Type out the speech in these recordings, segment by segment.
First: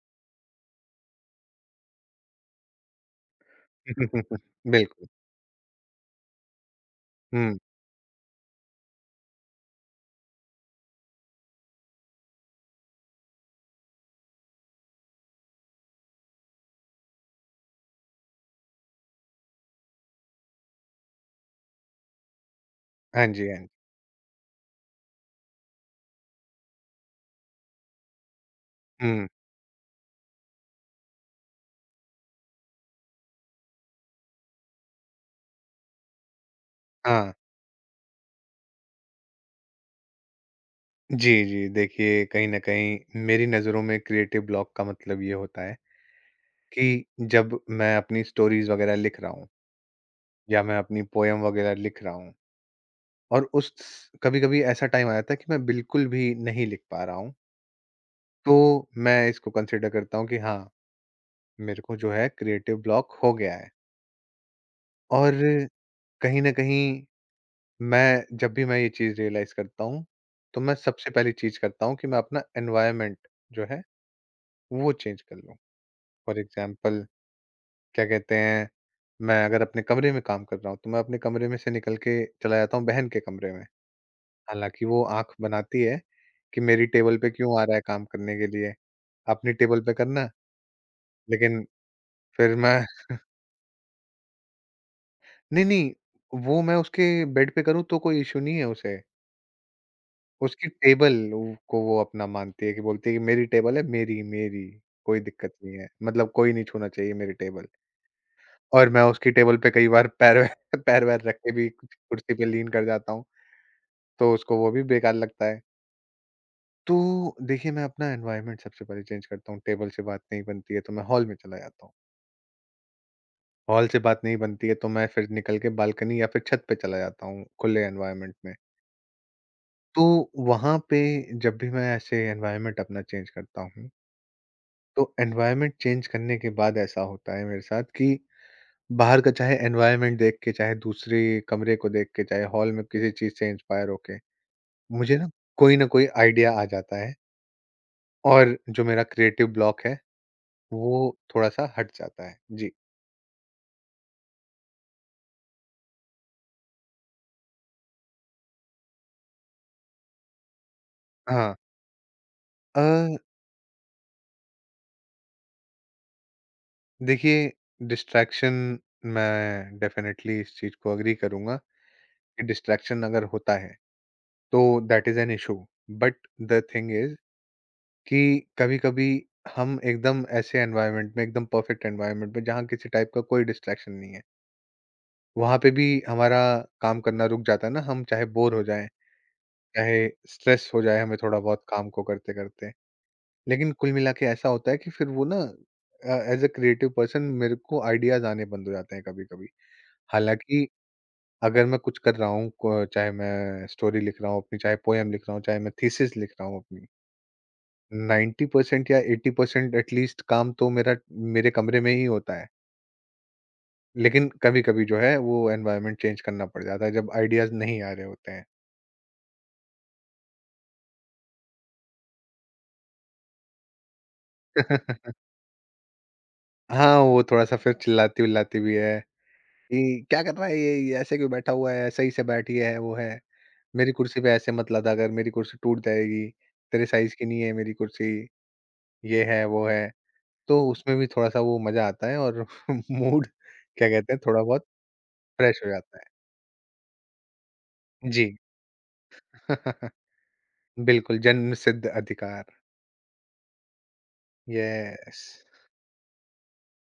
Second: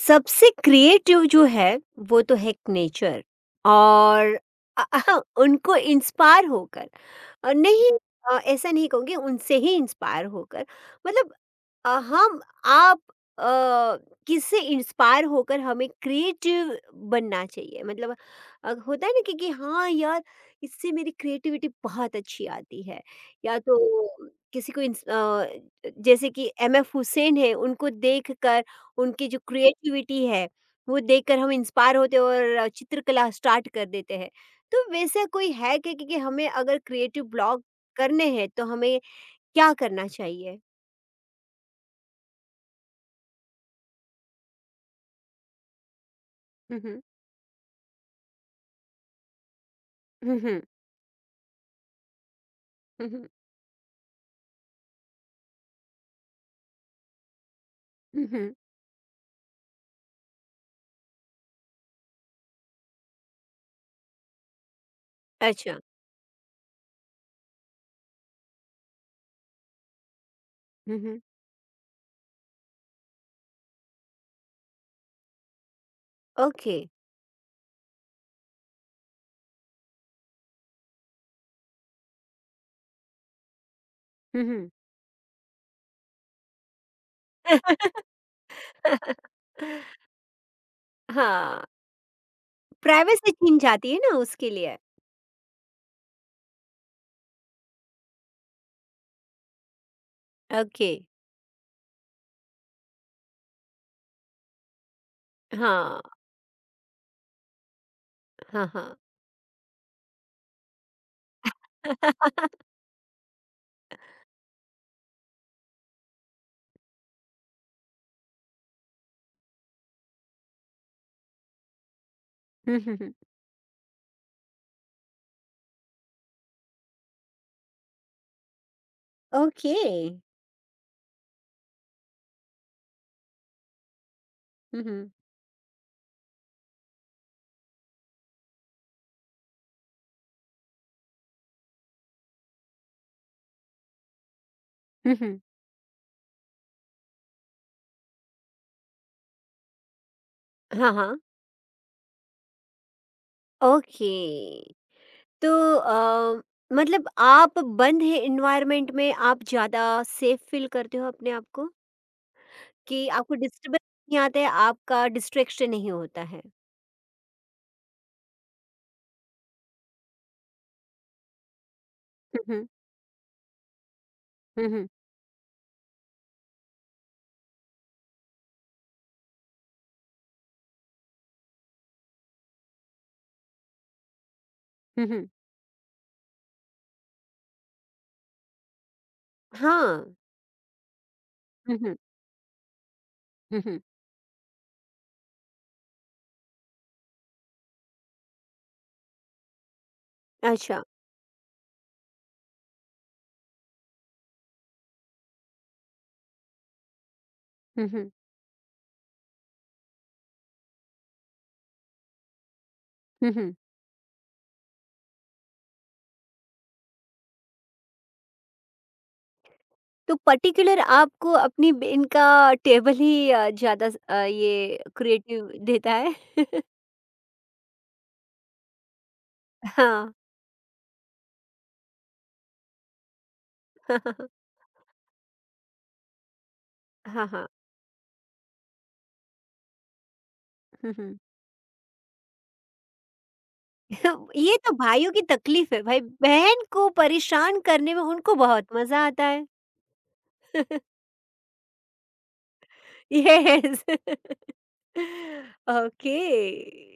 सबसे क्रिएटिव जो है वो तो है नेचर और अ- बिल्कुल। उनको इंस्पायर होकर और हुँ। नहीं। ऐसा नहीं कहूँगी उनसे ही इंस्पायर होकर मतलब हम आप अ, किससे इंस्पायर होकर हमें क्रिएटिव बनना चाहिए मतलब होता है ना कि हाँ यार, इससे मेरी क्रिएटिविटी बहुत अच्छी आती है। हाँ जी, हाँ या जी। तो किसी को जैसे कि M F हुसैन है, उनको देखकर हुँ, उनकी जो क्रिएटिविटी है, वो देखकर हम इंस्पायर होते हैं और चित्रकला स्टार्ट कर देते हैं। तो वैसा कोई है क्या कि हमें अगर क्रिएटिव हाँ। ब्लॉक करने हैं, तो हमें क्या करना चाहिए? जी, जी। देखिए, कहीं न कहीं मेरी नज़रों में क्रिएटिव ब्लॉक का मतलब ये होता है हुँ, हुँ। कि जब मैं अपनी स्टोरीज़ वग़ैरह लिख रहा हूँ हुँ, या हुँ। मैं अपनी पोएम वग़ैरह लिख रहा हूँ हुँ, हुँ। और उस कभी-कभी ऐसा टाइम आ जाता है कि मैं बिल्कुल भी नहीं लिख पा रहा हूँ, हुँ, हुँ। तो मैं इसको कंसिडर करता हूँ कि हाँ, मेरे को जो है क्रिएटिव ब्लॉक हो गया है। और अच्छा। कहीं न कहीं मैं जब भी मैं ये चीज़ रियलाइज़ करता हूँ, तो मैं हुँ, सबसे हुँ। पहली चीज़ करता हूँ कि मैं अपना एनवायरनमेंट जो है, वो चेंज कर लूँ। For okay. एग्ज़ाम्पल क्या कहते हैं, मैं अगर अपने कमरे में काम कर रहा हूँ, तो मैं अपने कमरे में से निकल के चला जाता हूँ बहन के कमरे में। हुँ, हुँ। हालाँकि वो आँख बनाती है कि मेरी टेबल पे क्यों आ रहा है काम करने के लिए, अपनी टेबल पे करना। लेकिन हाँ, फिर मैं प्राइवेसी छीन जाती है ना उसके लिए। नहीं, नहीं, वो मैं उसके बेड पे करूँ तो कोई इश्यू नहीं है उसे। उसकी ओके, टेबल वो को वो अपना मानती है कि बोलती है कि मेरी टेबल है मेरी, मेरी, कोई दिक्कत नहीं है। हाँ, मतलब कोई नहीं छूना चाहिए मेरी टेबल। हाँ, और हाँ। मैं उसकी टेबल पे कई बार पैर वैर पैर वैर रख के भी कुर्सी पे लीन कर जाता हूँ, तो उसको वो भी बेकार लगता है। तो देखिए मैं अपना एनवायरनमेंट सबसे पहले चेंज करता हूँ, टेबल से बात नहीं बनती है तो मैं हॉल में चला जाता हूँ। हुँ, हुँ, हुँ। हॉल से बात नहीं बनती है तो मैं फिर निकल के बालकनी या फिर छत पे चला जाता हूँ, खुले एनवायरनमेंट में। ओके। तो वहाँ पे जब भी मैं ऐसे एनवायरनमेंट अपना चेंज करता हूँ हुँ, तो हुँ। एनवायरनमेंट चेंज करने के बाद ऐसा होता है मेरे साथ कि बाहर का चाहे एनवायरनमेंट देख के, चाहे दूसरे कमरे को देख के, चाहे हॉल में किसी चीज़ से इंस्पायर होके, हुँ, मुझे हुँ। ना कोई आइडिया आ जाता है और जो मेरा क्रिएटिव ब्लॉक है, हाँ, वो हाँ, थोड़ा-सा हट जाता है। जी। ओके। तो अ, मतलब आप बंद है एनवायरनमेंट में आप ज़्यादा सेफ फ़ील करते हो अपने आप हाँ। को? अ, कि आपको डिस्टर्बेंस नहीं आता है, आपका डिस्ट्रैक्शन नहीं होता है? देखिए डिस्ट्रैक्शन मैं डेफ़िनेटली इस चीज़ को एग्री करूँगा हुँ, कि हुँ। डिस्ट्रैक्शन अगर होता है, हुँ, तो hmm. That is an issue, but the thing is कि कभी-कभी हम एकदम ऐसे एनवायरनमेंट में एकदम परफेक्ट एनवायरनमेंट में जहाँ किसी टाइप का कोई डिस्ट्रैक्शन नहीं है, हुँ, हुँ। वहाँ पे भी हमारा काम करना रुक जाता है ना, हम चाहे बोर हो जाएँ, चाहे हाँ। स्ट्रेस हो जाए हमें थोड़ा बहुत हुँ, काम हुँ। को करते-करते। हुँ, लेकिन हुँ। कुल मिला के ऐसा होता है कि फिर वो ना ऐज़ अ क्रिएटिव पर्सन मेरे को आइडियाज़ आने बंद हो जाते हैं कभी-कभी। हालाँकि अच्छा। अगर मैं कुछ कर रहा हूँ, क चाहे मैं स्टोरी लिख रहा हूँ अपनी, चाहे पोएम लिख रहा हूँ, चाहे मैं थीसिस लिख रहा हूँ अपनी। हुँ, हुँ। नाइन्टी परसेंट या 80% एटलीस्ट काम तो मेरा मेरे कमरे में ही होता है। हुँ, हुँ। लेकिन कभी-कभी जो है वो एनवायरनमेंट चेंज करना पड़ जाता है जब आइडियाज़ नहीं आ रहे होते हैं। तो पर्टिकुलर आपको अपनी ब इनका टेबल ही ज़्यादा ये क्रिएटिव देता है? हाँ, वो थोड़ा-सा फिर चिल्लाती-विल्लाती भी है कि, हाँ। "क्या कर रहा है ये? ये ऐसे क्यों बैठा हुआ है? सही से बैठ, ये है, वो है। मेरी कुर्सी हाँ, पे ऐसे मत लादा कर, मेरी कुर्सी टूट जाएगी। तेरे हाँ, साइज़ की हाँ। हाँ, नहीं हाँ। है मेरी कुर्सी, ये है, वो है।" तो हुँ, उसमें भी हुँ। थोड़ा-सा वो मज़ा आता है और मूड क्या कहते हैं थोड़ा ये बहुत तो भाइयों की फ्रेश हो तकलीफ है जाता भाई, बहन को परेशान करने में है। जी। उनको बहुत मज़ा आता है। बिल्कुल, जन्मसिद्ध अधिकार, यस। यस। ओके।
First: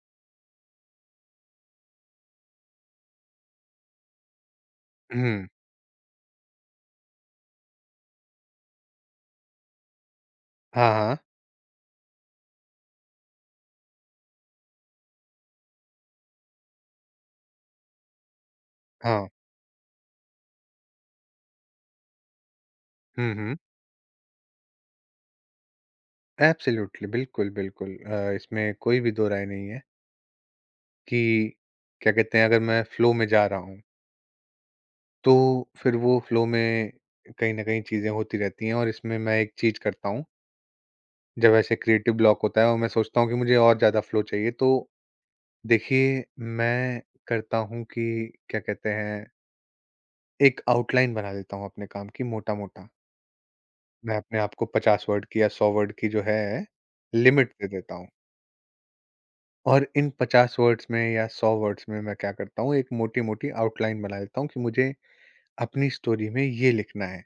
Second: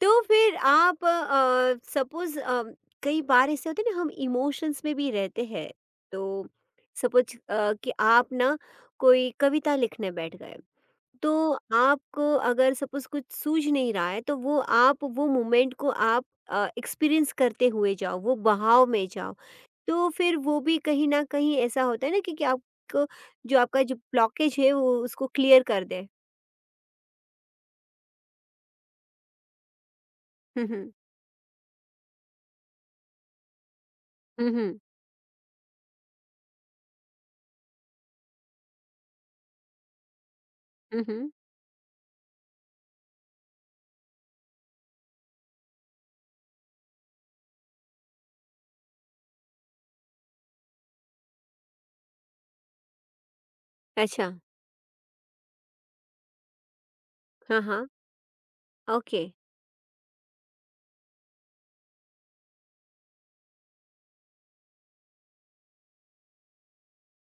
तो फिर आप सपोज़ कई बार ऐसे होते हैं ना, हम इमोशंस में भी रहते हुँ, हैं। तो सपोज़ कि आप ना कोई कविता लिखने बैठ गए। हाँ, हाँ, तो आपको अगर सपोज कुछ सूझ नहीं रहा है तो वो आप वो मोमेंट को आप एक्सपीरियंस करते हुए जाओ, वो बहाव में हाँ। जाओ। तो फिर वो भी कहीं ना कहीं ऐसा होता है ना कि आपको हुँ, हुँ। जो आपका जो ब्लॉकेज है वो उसको क्लियर कर दे। एब्सोल्यूटली, बिल्कुल, बिल्कुल, इसमें कोई भी दो राय नहीं है हम्म। कि क्या कहते हैं, अगर मैं फ़्लो में जा रहा हूँ, हम्म। तो फिर वो फ़्लो में कहीं न कहीं चीज़ें होती रहती हैं और इसमें मैं एक चीज़ करता हूँ, हम्म। हम्म। जब ऐसे क्रिएटिव ब्लॉक होता है और मैं सोचता हूँ कि मुझे और ज़्यादा फ़्लो चाहिए, तो देखिए, मैं करता हूँ कि क्या कहते हैं, एक आउटलाइन बना लेता हूँ अपने काम की मोटा-मोटा। मैं अच्छा। अपने आप को 50 वर्ड की या 100 वर्ड की जो है लिमिट हाँ, दे हाँ। देता हूँ। ओके। और इन 50 वर्ड्स में या 100 वर्ड्स में मैं क्या करता हूँ, एक मोटी-मोटी आउटलाइन बना लेता हूँ कि मुझे अपनी स्टोरी में ये लिखना है।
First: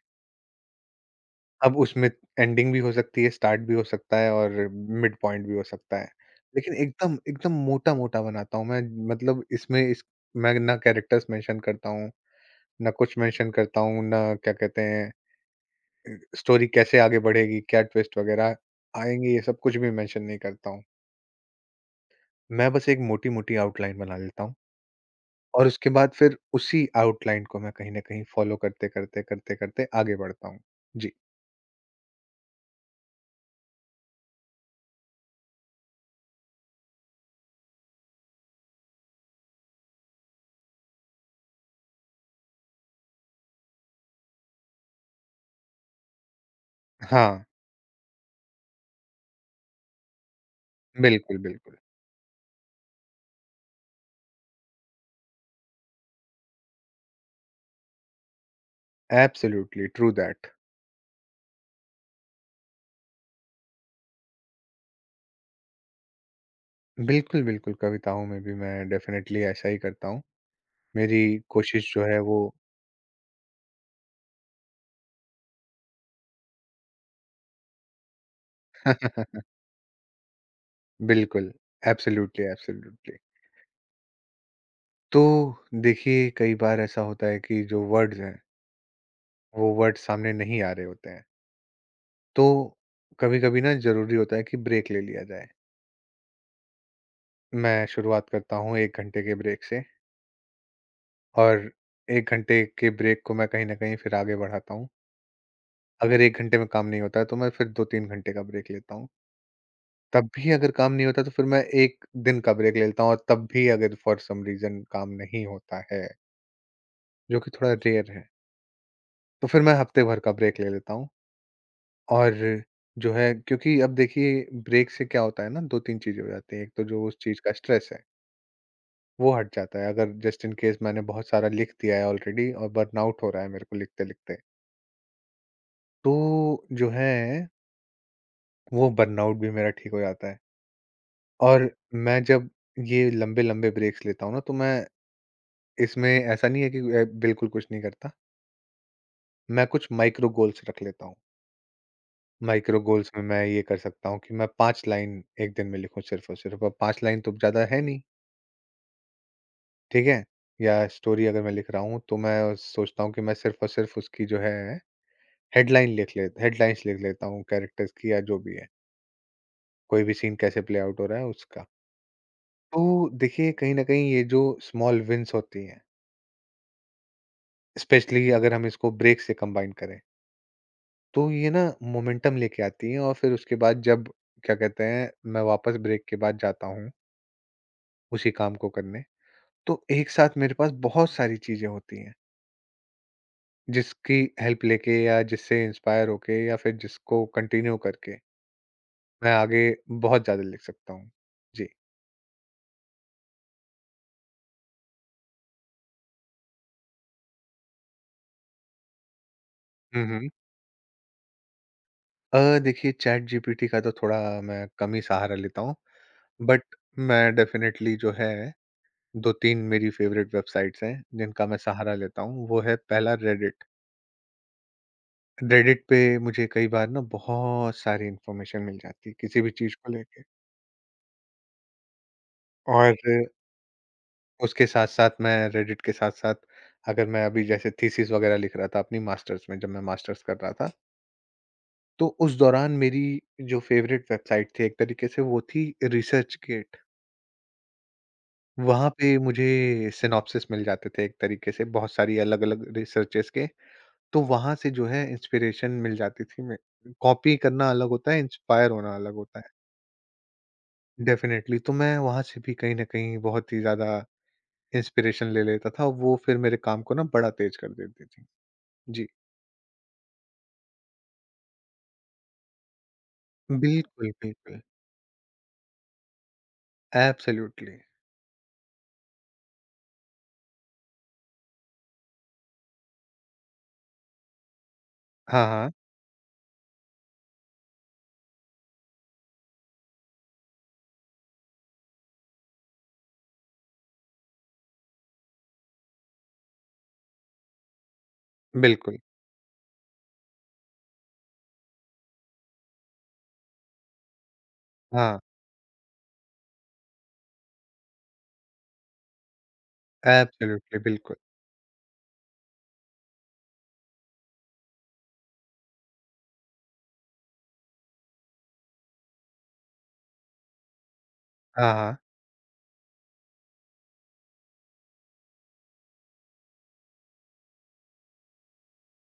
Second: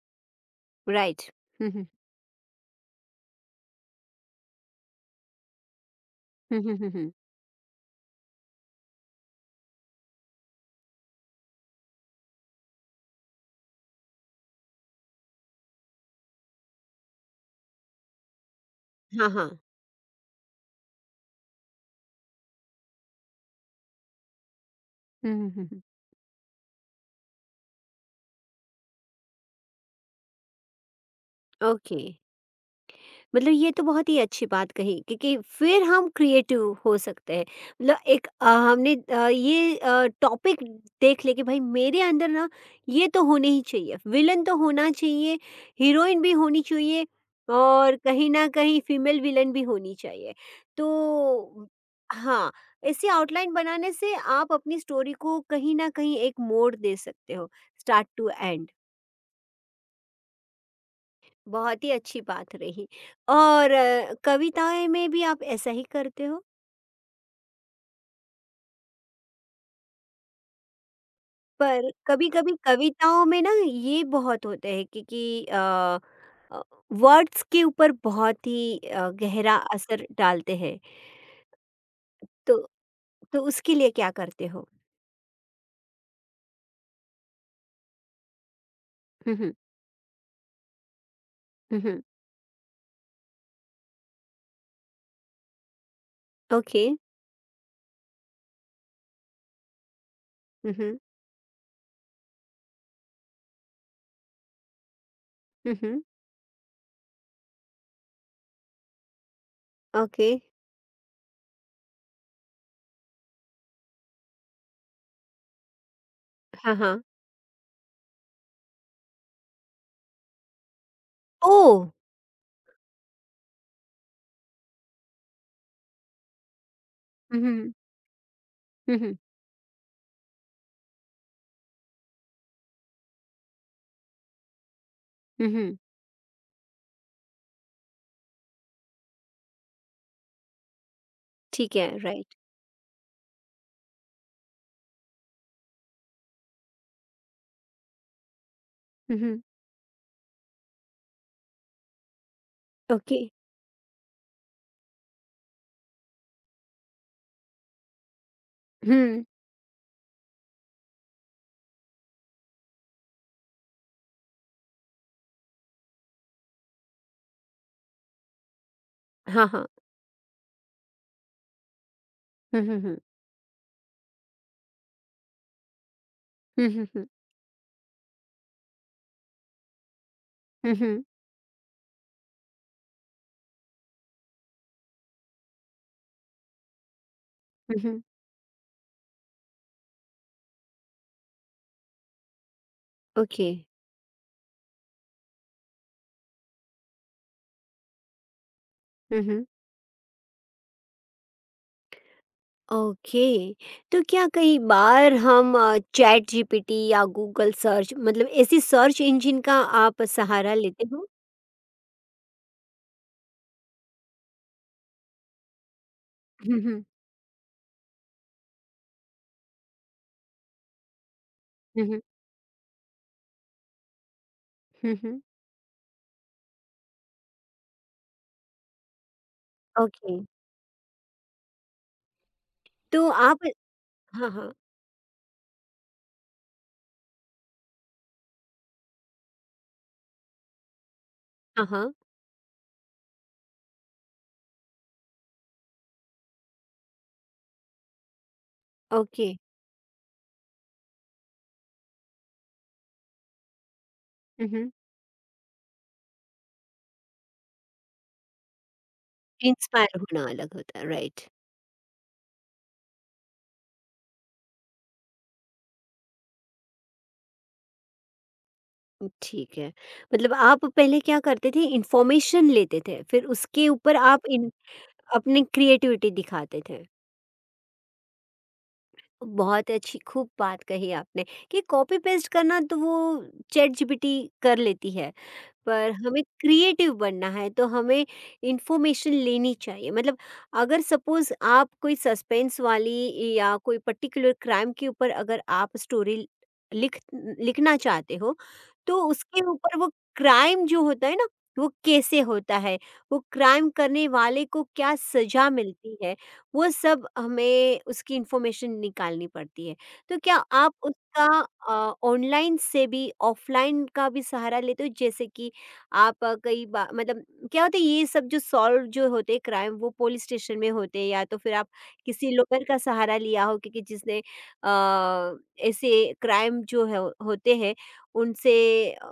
राइट। अब हम्म। उसमें एंडिंग भी हो सकती है, स्टार्ट भी हो सकता है और मिड पॉइंट भी हो सकता है। हम्म। लेकिन हम्म। हम्म। एकदम, एकदम मोटा-मोटा बनाता हूँ मैं, मतलब इसमें इस मैं ना कैरेक्टर्स मेंशन करता हूँ, ना कुछ मेंशन करता हूँ, ना क्या कहते हैं, स्टोरी कैसे आगे बढ़ेगी, क्या ट्विस्ट वगैरह आएँगे, हाँ, ये हाँ। सब कुछ भी मेंशन नहीं करता हूँ। मैं बस एक मोटी-मोटी आउटलाइन बना लेता हूँ हम्म। हम्म। और उसके बाद फिर उसी आउटलाइन को मैं कहीं न कहीं फ़ॉलो करते-करते, करते-करते आगे बढ़ता हूँ। जी। ओके। मतलब ये तो बहुत ही अच्छी बात कही, क्योंकि फिर हम क्रिएटिव हो सकते हैं। मतलब एक हमने ये टॉपिक देख ले कि भाई मेरे अंदर ना ये तो होने ही चाहिए, विलन तो होना चाहिए, हीरोइन भी होनी चाहिए हाँ, और कहीं ना कहीं फीमेल विलन भी होनी चाहिए। बिल्कुल, तो बिल्कुल। हाँ, ऐसी आउटलाइन बनाने से आप अपनी स्टोरी को कहीं ना कहीं एक मोड़ दे सकते हो, start to end. Absolutely, true that. बहुत ही अच्छी बात रही। और कविताएँ में भी आप ऐसा ही करते हो? बिल्कुल, बिल्कुल, कविताओं में भी मैं डेफ़िनेटली ऐसा ही करता हूँ। मेरी पर कोशिश जो है वो कभी-कभी कविताओं में ना ये बहुत होता है कि अ, वर्ड्स के ऊपर बहुत ही गहरा असर डालते हैं। बिल्कुल, एब्सोल्यूटली, तो एब्सोल्यूटली। तो उसके लिए क्या करते हो? तो देखिए, कई बार ऐसा होता है कि जो वर्ड्स हैं, हुँ, हुँ। वो वर्ड्स सामने नहीं आ रहे होते हैं। हुँ, हुँ। तो कभी-कभी ना ज़रूरी होता है कि ब्रेक ले लिया जाए। ओके। मैं शुरुआत करता हूँ 1 घंटे के ब्रेक से हुँ, हुँ। और 1 घंटे के ब्रेक को मैं कहीं न कहीं फिर आगे बढ़ाता हूँ। हुँ, हुँ। अगर 1 घंटे में काम नहीं होता है तो मैं फिर 2-3 घंटे का ब्रेक लेता हूँ। तब ओके। भी अगर काम नहीं होता तो फिर मैं 1 दिन का ब्रेक ले लेता हूँ और तब भी अगर फ़ॉर सम रीज़न काम नहीं होता है, हाँ, हाँ। जो कि थोड़ा रेयर है, तो फिर मैं हफ़्ते भर का ब्रेक ले लेता हूँ। ओह! और जो है क्योंकि अब देखिए ब्रेक से क्या होता है ना 2-3 चीज़ें हो जाती हैं। एक तो जो उस चीज़ हुँ, का हुँ। स्ट्रेस है, हुँ, हुँ। वो हट जाता है, अगर जस्ट इन केस मैंने बहुत सारा लिख दिया है ऑलरेडी और बर्नआउट हो रहा है मेरे को लिखते-लिखते। हुँ, हुँ। तो जो है वो बर्नआउट भी मेरा ठीक हो जाता है। और ठीक है, मैं राइट। जब ये लंबे-लंबे ब्रेक्स लेता हूँ ना तो मैं इसमें ऐसा नहीं है कि बिल्कुल कुछ नहीं करता। हुँ, हुँ। मैं कुछ माइक्रो गोल्स रख लेता हूँ। Micro goals okay. में मैं ये कर सकता हूँ कि मैं 5 लाइन 1 दिन में लिखूँ सिर्फ़ और सिर्फ़। अब 5 लाइन तो ज़्यादा है नहीं, हुँ। ठीक है? या स्टोरी अगर मैं लिख रहा हूँ तो मैं सोचता हूँ कि मैं सिर्फ़ और सिर्फ़ उसकी जो है हेडलाइन लिख ले हेडलाइंस लिख लेता हूँ कैरेक्टर्स की या जो भी है, हाँ, हाँ। कोई भी सीन कैसे प्ले आउट हो रहा है उसका। हुँ, हुँ, तो हुँ। देखिए कहीं न कहीं ये जो स्मॉल विन्स होती हैं, हुँ, हुँ, हुँ। स्पेशली अगर हम इसको ब्रेक से कंबाइन करें, हुँ, हुँ। तो ये ना मोमेंटम लेके आती हैं और फिर उसके बाद जब क्या कहते हैं, मैं वापस ब्रेक के बाद जाता हूँ हुँ, हुँ। उसी काम को करने, तो एक साथ मेरे पास बहुत सारी चीज़ें होती हैं, ओके। जिसकी हेल्प लेके या जिससे इंस्पायर होके या फिर जिसको कंटिन्यू करके हम्म। मैं हम्म। आगे बहुत ज़्यादा लिख सकता हूँ। जी। ओके। तो क्या कई बार हम चैट जीपीटी या गूगल सर्च, मतलब ऐसी सर्च इंजन का आप हुँ, हुँ। सहारा लेते हो? देखिए चैट जीपीटी का तो थोड़ा मैं कम ही सहारा लेता हूँ, हम्म। बट हम्म। मैं डेफ़िनेटली जो है 2-3 मेरी फ़ेवरेट वेबसाइट्स हैं जिनका मैं सहारा हम्म। लेता हूँ, वो है पहला रेडिट। हम्म, हम्म। रेडिट पे मुझे कई बार ना बहुत सारी इन्फॉर्मेशन मिल जाती है किसी भी चीज़ को ओके। लेके और तो आप हाँ, हाँ। उसके साथ-साथ मैं रेडिट के साथ-साथ अगर मैं अभी जैसे थीसिस वग़ैरह लिख रहा था अपनी मास्टर्स में जब मैं मास्टर्स कर रहा था, हाँ, हाँ। तो उस दौरान मेरी जो फ़ेवरेट वेबसाइट थी एक तरीके से वो थी रिसर्चगेट। वहाँ पे ओके। मुझे सिनॉप्सिस मिल जाते थे एक तरीके से बहुत सारी अलग-अलग रिसर्चेस के, तो हम्म, वहाँ से हम्म। जो है इंस्पिरेशन मिल जाती थी मैं, कॉपी करना अलग होता है, इंस्पायर होना अलग होता है। इंस्पायर होना अलग होता है, राइट। डेफ़िनेटली, तो मैं वहाँ से भी कहीं न कहीं बहुत ही ज़्यादा इंस्पिरेशन ले लेता था, और वो फिर मेरे काम को ना बड़ा तेज़ कर देती थी। जी, ठीक है। मतलब आप पहले क्या करते थे, इंफॉर्मेशन लेते थे, फिर उसके ऊपर बिल्कुल, आप बिल्कुल, अपनी क्रिएटिविटी दिखाते थे। एब्सोल्युटली। बहुत अच्छी खूब बात कही आपने कि कॉपी पेस्ट करना तो वो चैट जीपीटी कर लेती है, हाँ, हाँ, पर हमें क्रिएटिव बनना है तो हमें इंफॉर्मेशन लेनी चाहिए। मतलब अगर सपोज आप कोई सस्पेंस वाली या कोई पर्टिकुलर क्राइम के ऊपर अगर आप स्टोरी लिखना चाहते हो, बिल्कुल, तो उसके ऊपर वो क्राइम जो होता है ना, वो कैसे होता है, वो क्राइम करने वाले को क्या हाँ, सजा मिलती है, वो सब हमें उसकी इंफॉर्मेशन निकालनी पड़ती है। तो क्या आप एब्सोल्युटली, बिल्कुल, उसका ऑनलाइन से भी ऑफलाइन का भी सहारा लेते हो? जैसे कि आप कई बा मतलब क्या होता है ये सब जो सॉल्व जो होते हैं क्राइम वो पुलिस स्टेशन में होते हैं, या तो फिर आप हाँ, हाँ, किसी लॉयर का सहारा लिया हो, क्योंकि जिसने अ, ऐसे क्राइम जो है होते हैं उनसे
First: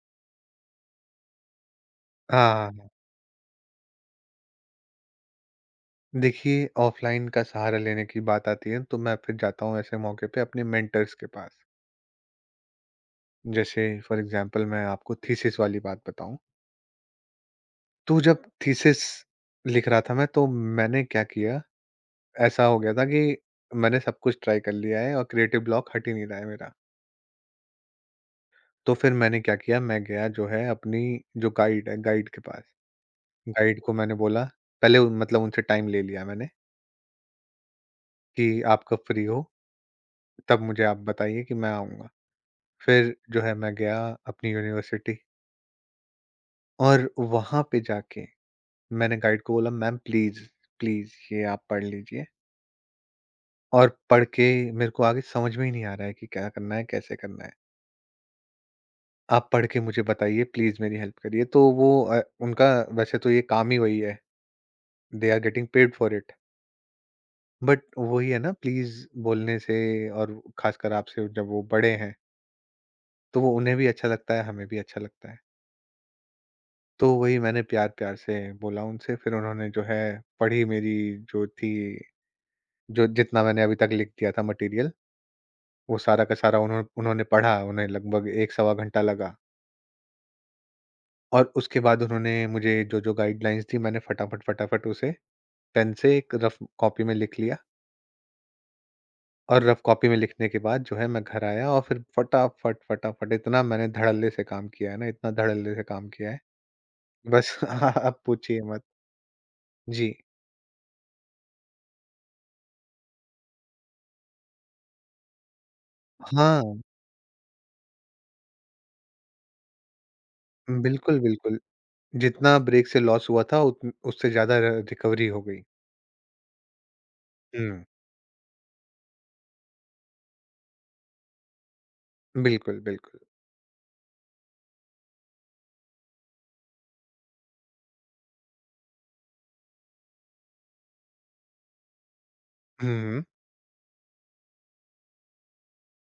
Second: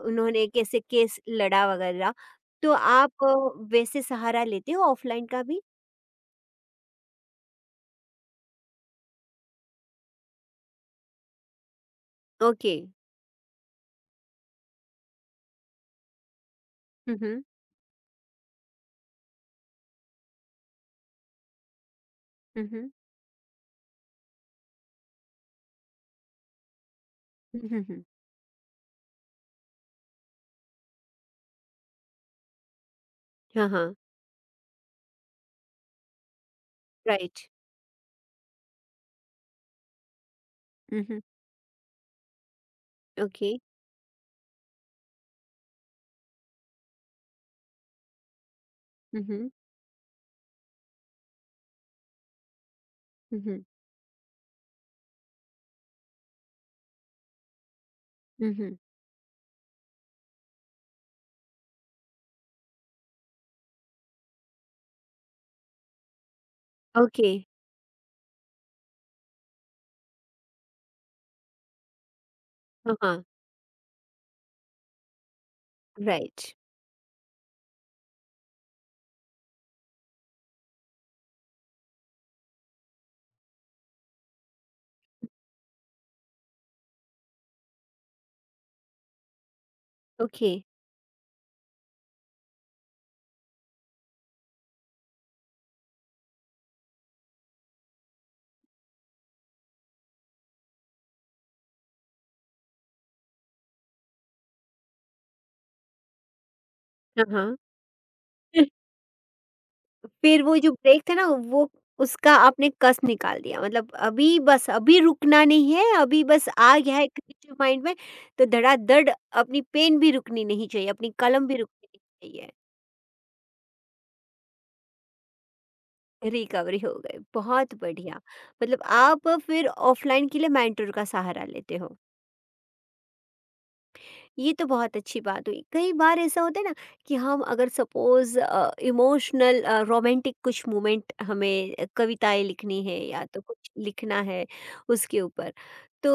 उन्होंने कैसे केस लड़ा वगैरह। हाँ, हाँ, तो हाँ। आप वैसे सहारा लेते हो ऑफलाइन का भी? देखिए, ऑफ़लाइन का सहारा लेने की बात आती है, तो मैं फिर जाता हूँ ऐसे मौके पे अपने मेंटर्स के पास। ओके। जैसे फ़ॉर एग्ज़ाम्पल मैं आपको थीसिस वाली बात बताऊँ, हुँ, हुँ। तो जब थीसिस लिख रहा था मैं, तो मैंने क्या किया, ऐसा हुँ, हो हुँ। गया था कि मैंने सब कुछ ट्राई कर लिया है और क्रिएटिव ब्लॉक हट ही नहीं रहा है मेरा। हुँ, हुँ, हुँ। तो फिर मैंने क्या किया, मैं गया जो है अपनी जो गाइड है, गाइड के पास। हाँ, गाइड को हाँ। मैंने बोला पहले मतलब उनसे टाइम ले लिया मैंने राइट। कि आप कब फ्री हो, तब मुझे आप हुँ, हुँ। बताइए कि मैं आऊँगा। फिर जो ओके। है मैं गया अपनी यूनिवर्सिटी और वहाँ पे जाके मैंने हुँ, गाइड हुँ। को बोला मैम प्लीज, प्लीज ये आप पढ़ लीजिए हुँ, हुँ। और पढ़ के मेरे को आगे समझ में ही नहीं आ रहा है कि क्या करना है कैसे करना है, हुँ, हुँ। आप पढ़ के मुझे बताइए प्लीज मेरी हेल्प करिए तो वो उनका वैसे तो ये काम ही वही है, they are getting paid for it, okay. But वही है ना प्लीज बोलने से और खासकर आपसे जब वो बड़े हैं हाँ, हाँ। तो वो उन्हें भी अच्छा लगता है हमें भी अच्छा लगता है राइट। तो वही मैंने प्यार-प्यार से बोला उनसे, फिर उन्होंने जो है पढ़ी मेरी जो थी जो जितना मैंने अभी तक लिख दिया था मटेरियल, वो सारा का सारा उन्होंने पढ़ा, उन्हें लगभग 1 सवा घंटा लगा। ओके। और उसके बाद उन्होंने मुझे जो-जो गाइडलाइंस दी मैंने फटाफट-फटाफट उसे पेन से एक रफ कॉपी में लिख लिया और रफ कॉपी में लिखने के बाद जो है मैं घर आया और फिर फटाफट-फटाफट इतना मैंने धड़ल्ले से काम किया है ना, इतना धड़ल्ले से काम किया है, हाँ, हाँ। बस आप पूछिए मत। जी। फिर वो जो ब्रेक था ना वो उसका आपने कस निकाल दिया, मतलब अभी बस अभी रुकना नहीं है, अभी बस हाँ, आ गया है क्रिएटिव माइंड में, तो धड़ाधड़ अपनी पेन भी रुकनी नहीं चाहिए, अपनी बिल्कुल, कलम भी बिल्कुल। रुकनी नहीं चाहिए। जितना ब्रेक से लॉस हुआ था उत उससे ज़्यादा र रिकवरी हो गई। रिकवरी हो गई, बहुत हुँ। बढ़िया। मतलब आप फिर ऑफलाइन के लिए मेंटर का सहारा लेते हो। बिल्कुल, बिल्कुल। ये तो बहुत अच्छी बात हुई। कई बार ऐसा होता है ना कि हम अगर सपोज इमोशनल रोमांटिक कुछ मोमेंट, हमें कविताएं लिखनी हुँ, है हुँ। या तो कुछ लिखना है उसके ऊपर, तो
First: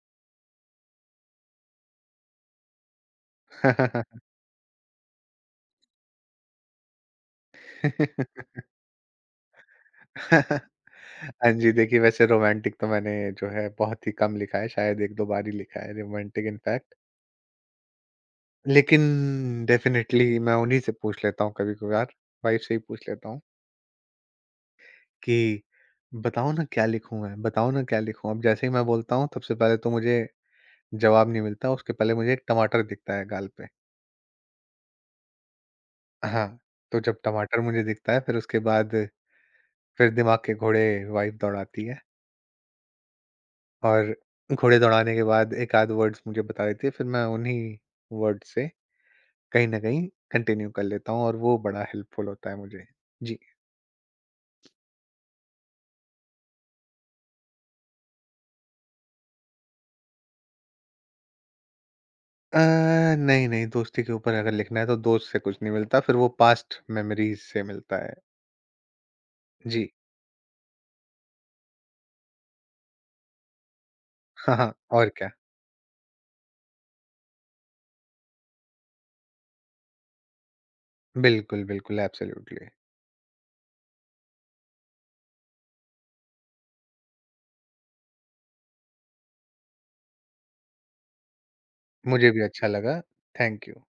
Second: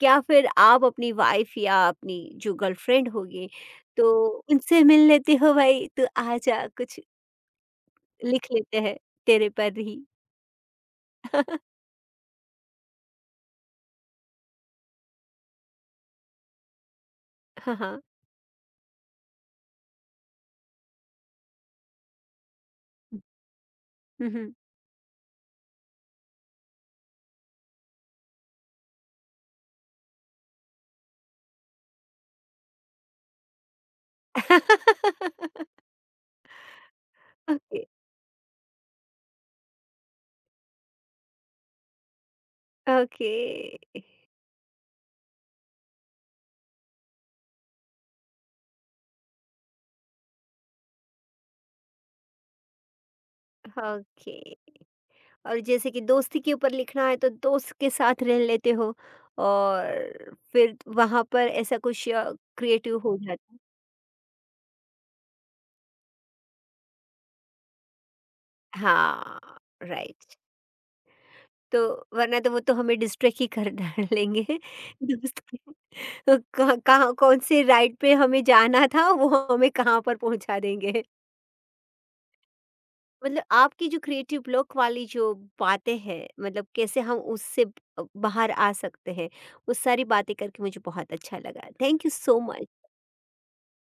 क्या फिर आप अपनी वाइफ या अपनी जो गर्लफ्रेंड होगी, तो उनसे मिल लेते हो, भाई तो आ जा कुछ लिख लेते हैं तेरे पर ही। हाँ जी, देखिए वैसे रोमांटिक तो मैंने जो है बहुत ही कम लिखा है, शायद 1-2 बार ही लिखा है रोमांटिक इनफैक्ट। हाँ, हाँ। लेकिन डेफ़िनेटली मैं उन्हीं से पूछ लेता हूँ कभी-कभार, वाइफ़ से ही पूछ लेता हूँ हम्म, हम्म। कि बताओ ना क्या लिखूँ मैं, बताओ ना क्या लिखूँ? अब जैसे ही मैं बोलता हूँ, सबसे पहले तो मुझे जवाब नहीं मिलता, उसके पहले मुझे एक टमाटर दिखता है गाल पे। हाँ, तो जब टमाटर ओके। मुझे दिखता है फिर उसके बाद फिर दिमाग के घोड़े वाइफ़ दौड़ाती है ओके। और घोड़े दौड़ाने के बाद एक आध वर्ड्स मुझे बता देती है फिर मैं उन्हीं वर्ड से कहीं न कहीं कंटिन्यू कर लेता हूँ और वो बड़ा हेल्पफुल होता है मुझे। जी। ओके। और जैसे कि दोस्ती के ऊपर लिखना है तो दोस्त के साथ रह लेते हो और फिर वहां पर ऐसा कुछ अ, क्रिएटिव हो नहीं, जाता है। नहीं, दोस्ती के ऊपर अगर लिखना है तो दोस्त से कुछ नहीं मिलता फिर वो पास्ट मेमोरीज़ से मिलता है। हाँ। जी। राइट। तो वरना तो वो तो हमें डिस्ट्रैक्ट ही कर डालेंगे। हाँ, हाँ, और क्या। दोस्त के तो कहाँ कहाँ- कौन से राइड पे हमें जाना था वो हमें कहाँ पर पहुंचा देंगे। बिल्कुल, बिल्कुल, एब्सोल्यूटली। मतलब आपकी जो क्रिएटिव ब्लॉक वाली जो बातें हैं, मतलब कैसे हम उससे बाहर आ सकते हैं, वो सारी बातें करके मुझे बहुत अच्छा लगा। थैंक यू मुझे भी सो अच्छा मच। लगा। Thank you.